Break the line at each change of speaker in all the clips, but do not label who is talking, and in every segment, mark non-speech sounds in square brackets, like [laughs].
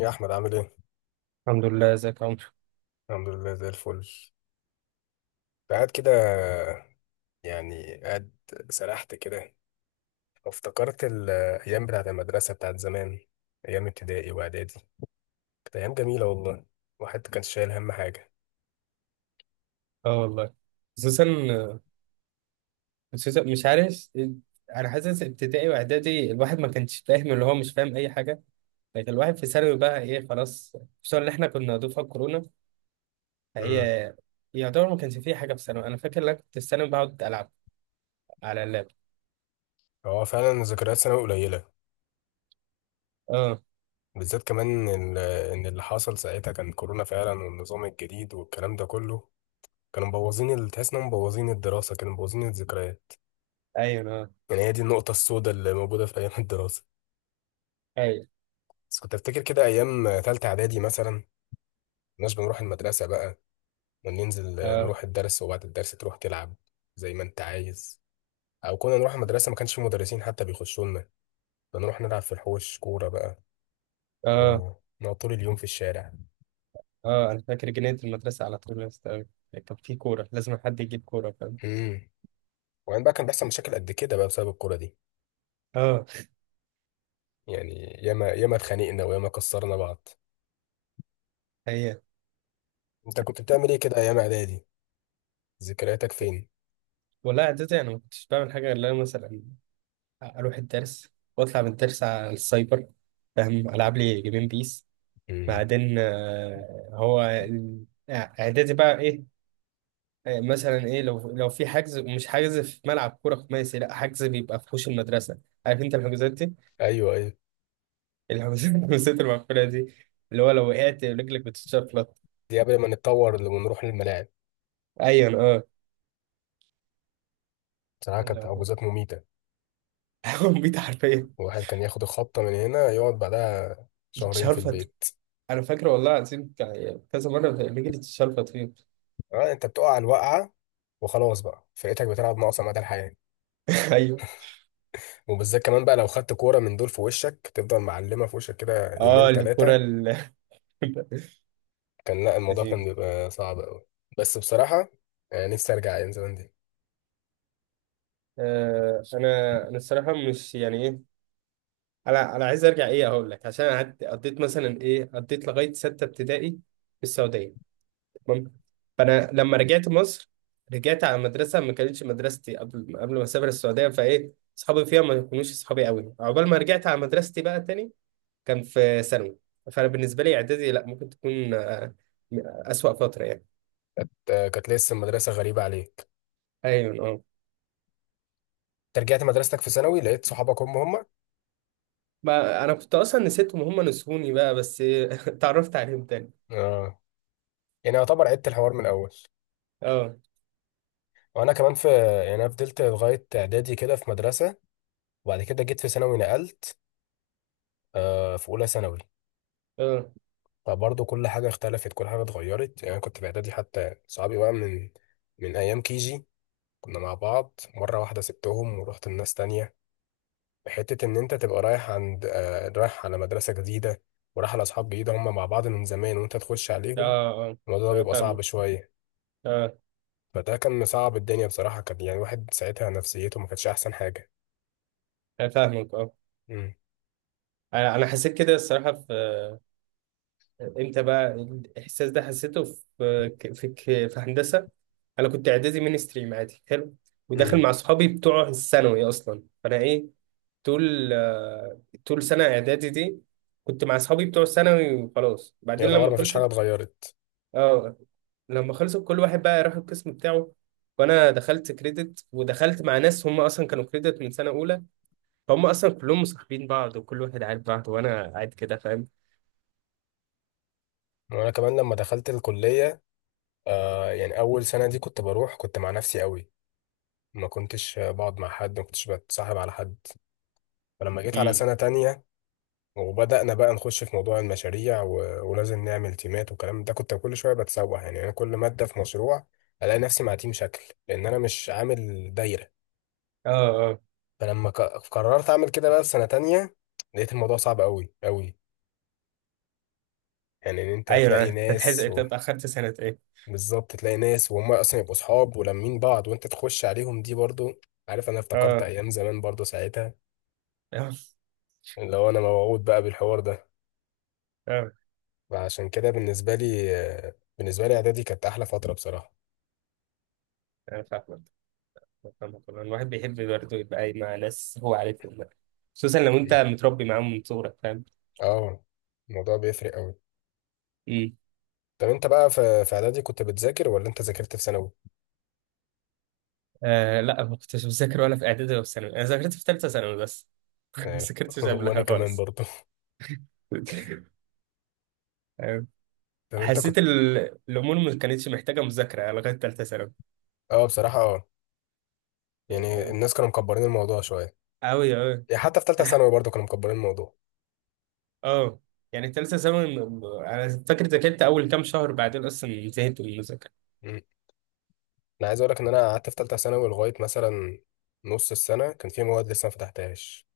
يا احمد عامل ايه؟
الحمد لله، ازيك يا عمرو؟
الحمد لله زي الفل. قاعد كده، يعني قاعد. سرحت كده وافتكرت الايام بتاعت المدرسه بتاعت زمان، ايام ابتدائي واعدادي. كانت ايام جميله والله. الواحد كان شايل هم حاجه.
اه والله. خصوصا، مش عارف. انا حاسس ابتدائي واعدادي الواحد ما كانش فاهم اللي هو مش فاهم اي حاجه. لكن الواحد في ثانوي بقى ايه خلاص. خصوصا ان احنا كنا دفعه كورونا، فهي
امم.
يعتبر ما كانش فيه حاجه في ثانوي. انا فاكر لك كنت في ثانوي بقعد العب على اللاب.
هو فعلا ذكريات ثانوي قليله،
اه.
بالذات كمان إن اللي حصل ساعتها كان كورونا فعلا، والنظام الجديد والكلام ده كله. كانوا مبوظين تحس انهم مبوظين الدراسه، كانوا مبوظين الذكريات.
ايوه، اه.
يعني هي دي النقطه السوداء اللي موجوده في ايام [laughs] الدراسه.
ايوه،
بس كنت افتكر كده ايام تالتة اعدادي مثلا، مش بنروح المدرسة بقى وننزل
اه.
نروح الدرس، وبعد الدرس تروح تلعب زي ما انت عايز. او كنا نروح المدرسة ما كانش في مدرسين حتى بيخشوا لنا، بنروح نلعب في الحوش كورة بقى،
اه.
ونقعد طول اليوم في الشارع.
اه. انا فاكر جنينه المدرسه على طول يا اسطى. كان في كوره لازم حد يجيب كوره، فاهم؟
امم. وبعدين بقى كان بيحصل مشاكل قد كده بقى بسبب الكورة دي،
اه.
يعني ياما ياما اتخانقنا وياما كسرنا بعض.
هي.
انت كنت بتعمل ايه كده ايام اعدادي؟ ذكرياتك فين؟
والله اعدادي انا ما كنتش بعمل حاجه غير إن أنا مثلا اروح الدرس واطلع من الدرس على السايبر، فاهم، العب لي جيمين بيس.
امم.
بعدين اعدادي بقى ايه، مثلا ايه، لو في حجز، مش حجز في ملعب كوره خماسي، لا حجز بيبقى في حوش المدرسه. عارف انت الحجوزات دي؟
ايوه، ايوه.
الحجوزات [laughs] الحجوزات المقفوله دي، اللي هو لو وقعت رجلك بتتشفلط.
دي قبل ما نتطور ونروح للملاعب.
ايوه، اه.
بصراحة كانت عجوزات
[laughs]
مميتة.
هقوم بيت حرفيا.
الواحد كان ياخد الخبطة من هنا، يقعد بعدها شهرين في
يتشرفط.
البيت.
انا فاكر والله العظيم كذا مره رجلي اتشرفط فيه. [laughs]
آه، انت بتقع على الوقعة وخلاص بقى فرقتك بتلعب ناقصة مدى الحياة.
ايوه،
وبالذات كمان بقى لو خدت كورة من دول في وشك تفضل معلمة في وشك كده
اه.
يومين
الكوره
تلاتة.
ال...
كان لا، الموضوع كان
[laughs]
بيبقى صعب أوي. بس بصراحة، نفسي أرجع أيام زمان دي.
انا الصراحه مش يعني ايه. انا عايز ارجع ايه، اقول لك، عشان قعدت قضيت مثلا ايه، قضيت لغايه سته ابتدائي في السعوديه، تمام؟ فانا لما رجعت مصر، رجعت على مدرسه ما كانتش مدرستي، قبل ما اسافر السعوديه، فايه اصحابي فيها ما يكونوش اصحابي قوي، عقبال ما رجعت على مدرستي بقى تاني كان في ثانوي. فانا بالنسبه لي اعدادي لا، ممكن تكون اسوأ فتره يعني.
كانت لسه المدرسة غريبة عليك.
ايوه، اه.
أنت رجعت مدرستك في ثانوي لقيت صحابك هم هم.
ما انا كنت اصلا نسيتهم، هم نسوني بقى بس. [laughs] اتعرفت عليهم تاني.
اه. يعني يعتبر عدت الحوار من الأول.
اه.
وأنا كمان في، يعني أنا فضلت لغاية إعدادي كده في مدرسة، وبعد كده جيت في ثانوي نقلت، في اولى ثانوي.
اه.
فبرضه كل حاجه اختلفت، كل حاجه اتغيرت. يعني أنا كنت في اعدادي حتى صحابي بقى من ايام كيجي، كنا مع بعض. مره واحده سبتهم ورحت لناس تانية. حته ان انت تبقى رايح عند رايح على مدرسه جديده، ورايح على اصحاب جديده هم مع بعض من زمان وانت تخش عليهم،
اه. اه.
الموضوع ده
انا
بيبقى صعب
فاهمك.
شويه.
اه.
فده كان صعب. الدنيا بصراحه كان يعني الواحد ساعتها نفسيته ما كانتش احسن حاجه.
انا فاهمك. اه.
امم.
انا حسيت كده الصراحه في، امتى بقى الاحساس ده حسيته، في هندسه انا كنت اعدادي مين ستريم عادي حلو، وداخل
امم.
مع صحابي بتوع الثانوي اصلا، فانا ايه طول، طول سنه اعدادي دي كنت مع صحابي بتوع الثانوي وخلاص. بعدين
يعتبر
لما
ما فيش حاجه
خلصت.
اتغيرت.
اه. لما خلصت كل واحد بقى راح القسم بتاعه، وانا دخلت كريدت ودخلت مع ناس هم اصلا كانوا كريدت من سنه اولى، هم اصلا كلهم مصاحبين بعض وكل واحد عارف بعض، وانا قاعد كده، فاهم؟
وانا كمان لما دخلت الكليه، آه يعني اول سنه دي كنت بروح كنت مع نفسي قوي. ما كنتش بقعد مع حد، ما كنتش بتصاحب على حد. فلما جيت على
امم.
سنه تانية وبدأنا بقى نخش في موضوع المشاريع ولازم نعمل تيمات والكلام ده، كنت كل شويه بتسوح يعني. انا كل ماده في مشروع الاقي نفسي مع تيم شكل، لان انا مش عامل دايره.
اه. اه.
فلما قررت اعمل كده بقى في سنه تانية، لقيت الموضوع صعب قوي قوي. يعني ان انت
ايوه،
تلاقي
انت تحز
ناس،
انت اتاخرت سنه ايه.
بالظبط، تلاقي ناس وهم اصلا يبقوا صحاب ولمين بعض وانت تخش عليهم، دي برضو عارف، انا افتكرت
اه.
ايام زمان برضو ساعتها
اه.
لو انا موعود بقى بالحوار ده.
اه.
فعشان كده بالنسبه لي، بالنسبه لي اعدادي كانت احلى فتره بصراحه.
انا فاهمك. فاهمك والله. الواحد بيحب برضه يبقى قاعد مع ناس هو عارفهم بقى. خصوصا لو انت
مم.
متربي معاهم من صغرك، فاهم؟
اه. الموضوع بيفرق قوي.
امم.
طب انت بقى في اعدادي كنت بتذاكر ولا انت ذاكرت في ثانوي؟
آه لا، ما كنتش بذاكر ولا في اعدادي ولا في ثانوي. انا ذاكرت في ثالثه ثانوي بس. [laughs] ما
آه. [laughs]
ذاكرتش
وانا
قبلها
كمان
خالص.
برضو.
[laughs] أيوة.
طب انت كنت.
حسيت الامور ما كانتش محتاجه مذاكره لغايه ثالثه ثانوي،
اه بصراحه اه.
يعني
يعني
فاهم؟
الناس كانوا مكبرين الموضوع شويه.
قوي قوي.
يعني حتى في ثالثه
انا.
ثانوي برضو كانوا مكبرين الموضوع.
اه. يعني التالتة ثانوي انا فاكر ذاكرت اول كام شهر، بعدين اصلا زهقت من المذاكرة.
إمم. انا عايز اقول لك ان انا قعدت في ثالثه ثانوي لغايه مثلا نص السنه كان في مواد لسه ما فتحتهاش.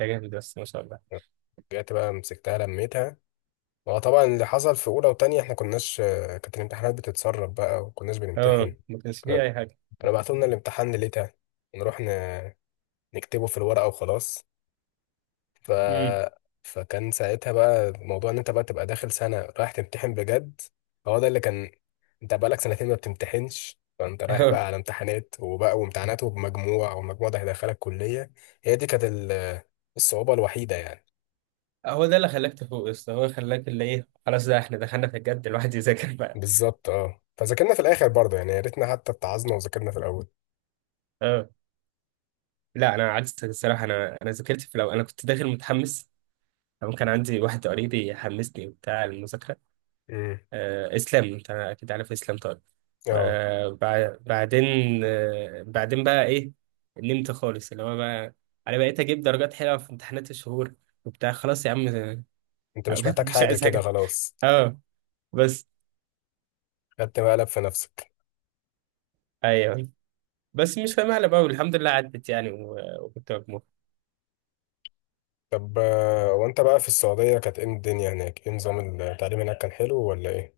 يا جامد بس، ما شاء الله.
رجعت بقى مسكتها لميتها. هو طبعا اللي حصل في اولى وتانية احنا كناش، كانت الامتحانات بتتسرب بقى وكناش
اه
بنمتحن.
ما كانش فيه
كنا،
اي حاجة.
كانوا بعتوا لنا الامتحان ليلتها، نروح نكتبه في الورقه وخلاص. ف
امم.
فكان ساعتها بقى موضوع ان انت بقى تبقى داخل سنه رايح تمتحن بجد. هو ده اللي كان، انت بقالك سنتين ما بتمتحنش، فانت رايح
اه.
بقى على امتحانات وبقى وامتحانات وبمجموع، والمجموع ده هيدخلك كلية. هي دي كانت الصعوبة الوحيدة يعني.
هو ده اللي خلاك تفوق يا اسطى، هو خلاك اللي ايه خلاص ده احنا دخلنا في الجد الواحد يذاكر بقى.
بالظبط اه، فذاكرنا في الاخر برضه يعني. يا ريتنا حتى اتعظنا وذاكرنا في الاول.
اه. لا انا عكسك الصراحة، انا ذاكرت في الاول، انا كنت داخل متحمس، أو كان عندي واحد قريبي حمسني وبتاع المذاكرة.
امم.
اسلام انت اكيد عارف اسلام، طيب.
اه.
بعدين، بعدين بقى ايه، نمت خالص. اللي هو بقى انا بقيت اجيب درجات حلوه في امتحانات الشهور وبتاع، خلاص يا عم.
انت مش
[laughs]
محتاج
مش
حاجة
عايز
كده
حاجه.
خلاص.
اه. بس.
خدت مقلب في نفسك.
ايوه. بس مش فاهم على بقى، والحمد لله عدت يعني، وكنت مجموع.
طب وانت بقى في السعودية كانت ايه الدنيا هناك؟ ايه نظام التعليم هناك كان حلو ولا ايه؟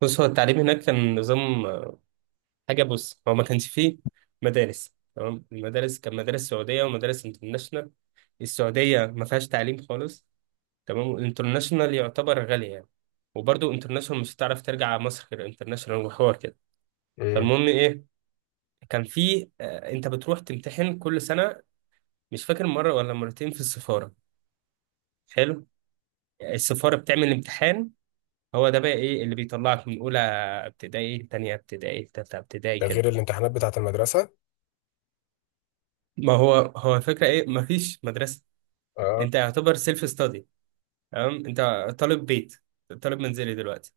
بص هو التعليم هناك كان نظام، حاجه، بص هو ما كانش فيه مدارس، تمام؟ المدارس كان مدارس سعوديه ومدارس انترناشونال. السعوديه ما فيهاش تعليم خالص، تمام، والانترناشونال يعتبر غالي يعني. وبرضه انترناشونال مش هتعرف ترجع على مصر غير انترناشونال وحوار كده.
امم.
فالمهم ايه، كان في، انت بتروح تمتحن كل سنه، مش فاكر مره ولا مرتين، في السفاره. حلو. السفاره بتعمل امتحان، هو ده بقى ايه اللي بيطلعك من اولى ابتدائي لتانية ابتدائي لتالتة ابتدائي
ده
كده.
غير الامتحانات بتاعة المدرسة.
ما هو هو الفكره ايه، مفيش مدرسه،
اه.
انت يعتبر سيلف ستادي، تمام؟ انت طالب بيت، طالب منزلي دلوقتي.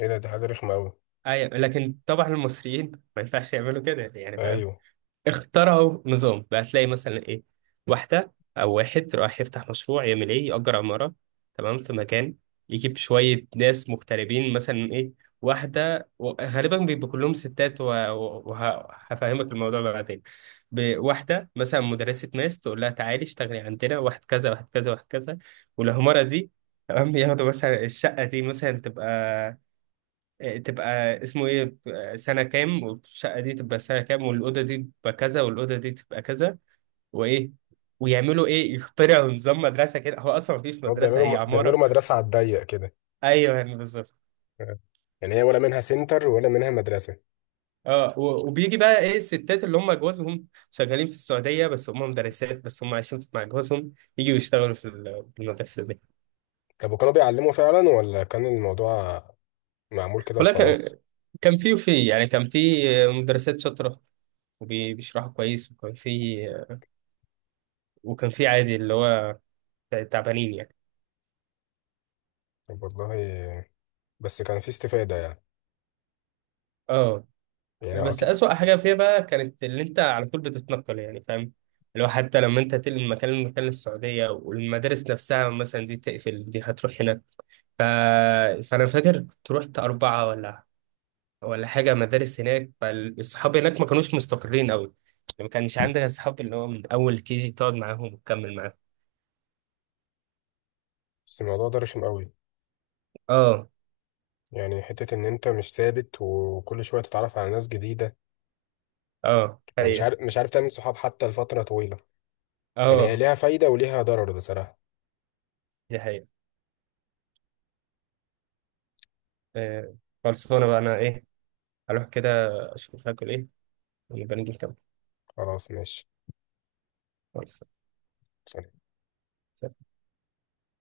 ايه ده، دي حاجة رخمة قوي.
ايوه لكن طبعا المصريين ما ينفعش يعملوا كده يعني،
ايوه.
اخترعوا نظام بقى. تلاقي مثلا ايه واحدة او واحد رايح يفتح مشروع يعمل ايه، يأجر عمارة، تمام، في مكان، يجيب شوية ناس مغتربين مثلا ايه، غالبا بيبقوا كلهم ستات وهفهمك الموضوع بقى بعدين. واحدة مثلا مدرسة ماس، تقول لها تعالي اشتغلي عندنا، واحد كذا واحد كذا واحد كذا، والعمارة دي، تمام، ياخدوا مثلا الشقة دي مثلا تبقى، تبقى اسمه ايه، سنة كام، والشقة دي تبقى سنة كام، والأوضة دي تبقى كذا، والأوضة دي تبقى كذا، وإيه ويعملوا إيه، يخترعوا نظام مدرسة كده، هو أصلا مفيش
هو
مدرسة هي
بيعملوا
عمارة.
مدرسة على الضيق كده.
أيوه يعني بالظبط.
آه. يعني هي ولا منها سنتر ولا منها مدرسة.
اه وبيجي بقى ايه الستات اللي هم جوازهم شغالين في السعودية، بس هم مدرسات، بس هم عايشين مع جوازهم، يجوا يشتغولوا في في المدرسة دي.
طب وكانوا بيعلموا فعلا ولا كان الموضوع معمول كده
والله
وخلاص؟
كان، كان في وفي يعني، كان في مدرسات شاطرة وبيشرحوا كويس، وكان في، وكان في عادي اللي هو تعبانين يعني.
طب والله، بس كان في استفادة يعني.
اه.
يعني
بس
أكيد.
أسوأ حاجة فيها بقى كانت اللي أنت على طول بتتنقل، يعني فاهم، اللي هو حتى لما أنت تنقل من مكان لمكان للسعودية، والمدارس نفسها مثلا دي تقفل، دي هتروح هناك، ف... فأنا فاكر كنت رحت أربعة ولا، ولا حاجة مدارس هناك، فالصحاب هناك ما كانوش مستقرين أوي يعني، ما كانش عندنا أصحاب اللي هو من أول كي جي تقعد معاهم وتكمل معاهم.
بس الموضوع ده رخم قوي،
أه.
يعني حتة إن أنت مش ثابت وكل شوية تتعرف على ناس جديدة،
أه
ومش
حقيقة.
عارف، مش عارف تعمل صحاب حتى لفترة طويلة. يعني هي
أه.
ليها فايدة وليها ضرر بصراحة.
دي حقيقة. آه، خلصانة بقى أنا إيه، أروح كده أشوف هاكل إيه، ونبقى نيجي نكمل.
خلاص ماشي.
خلص.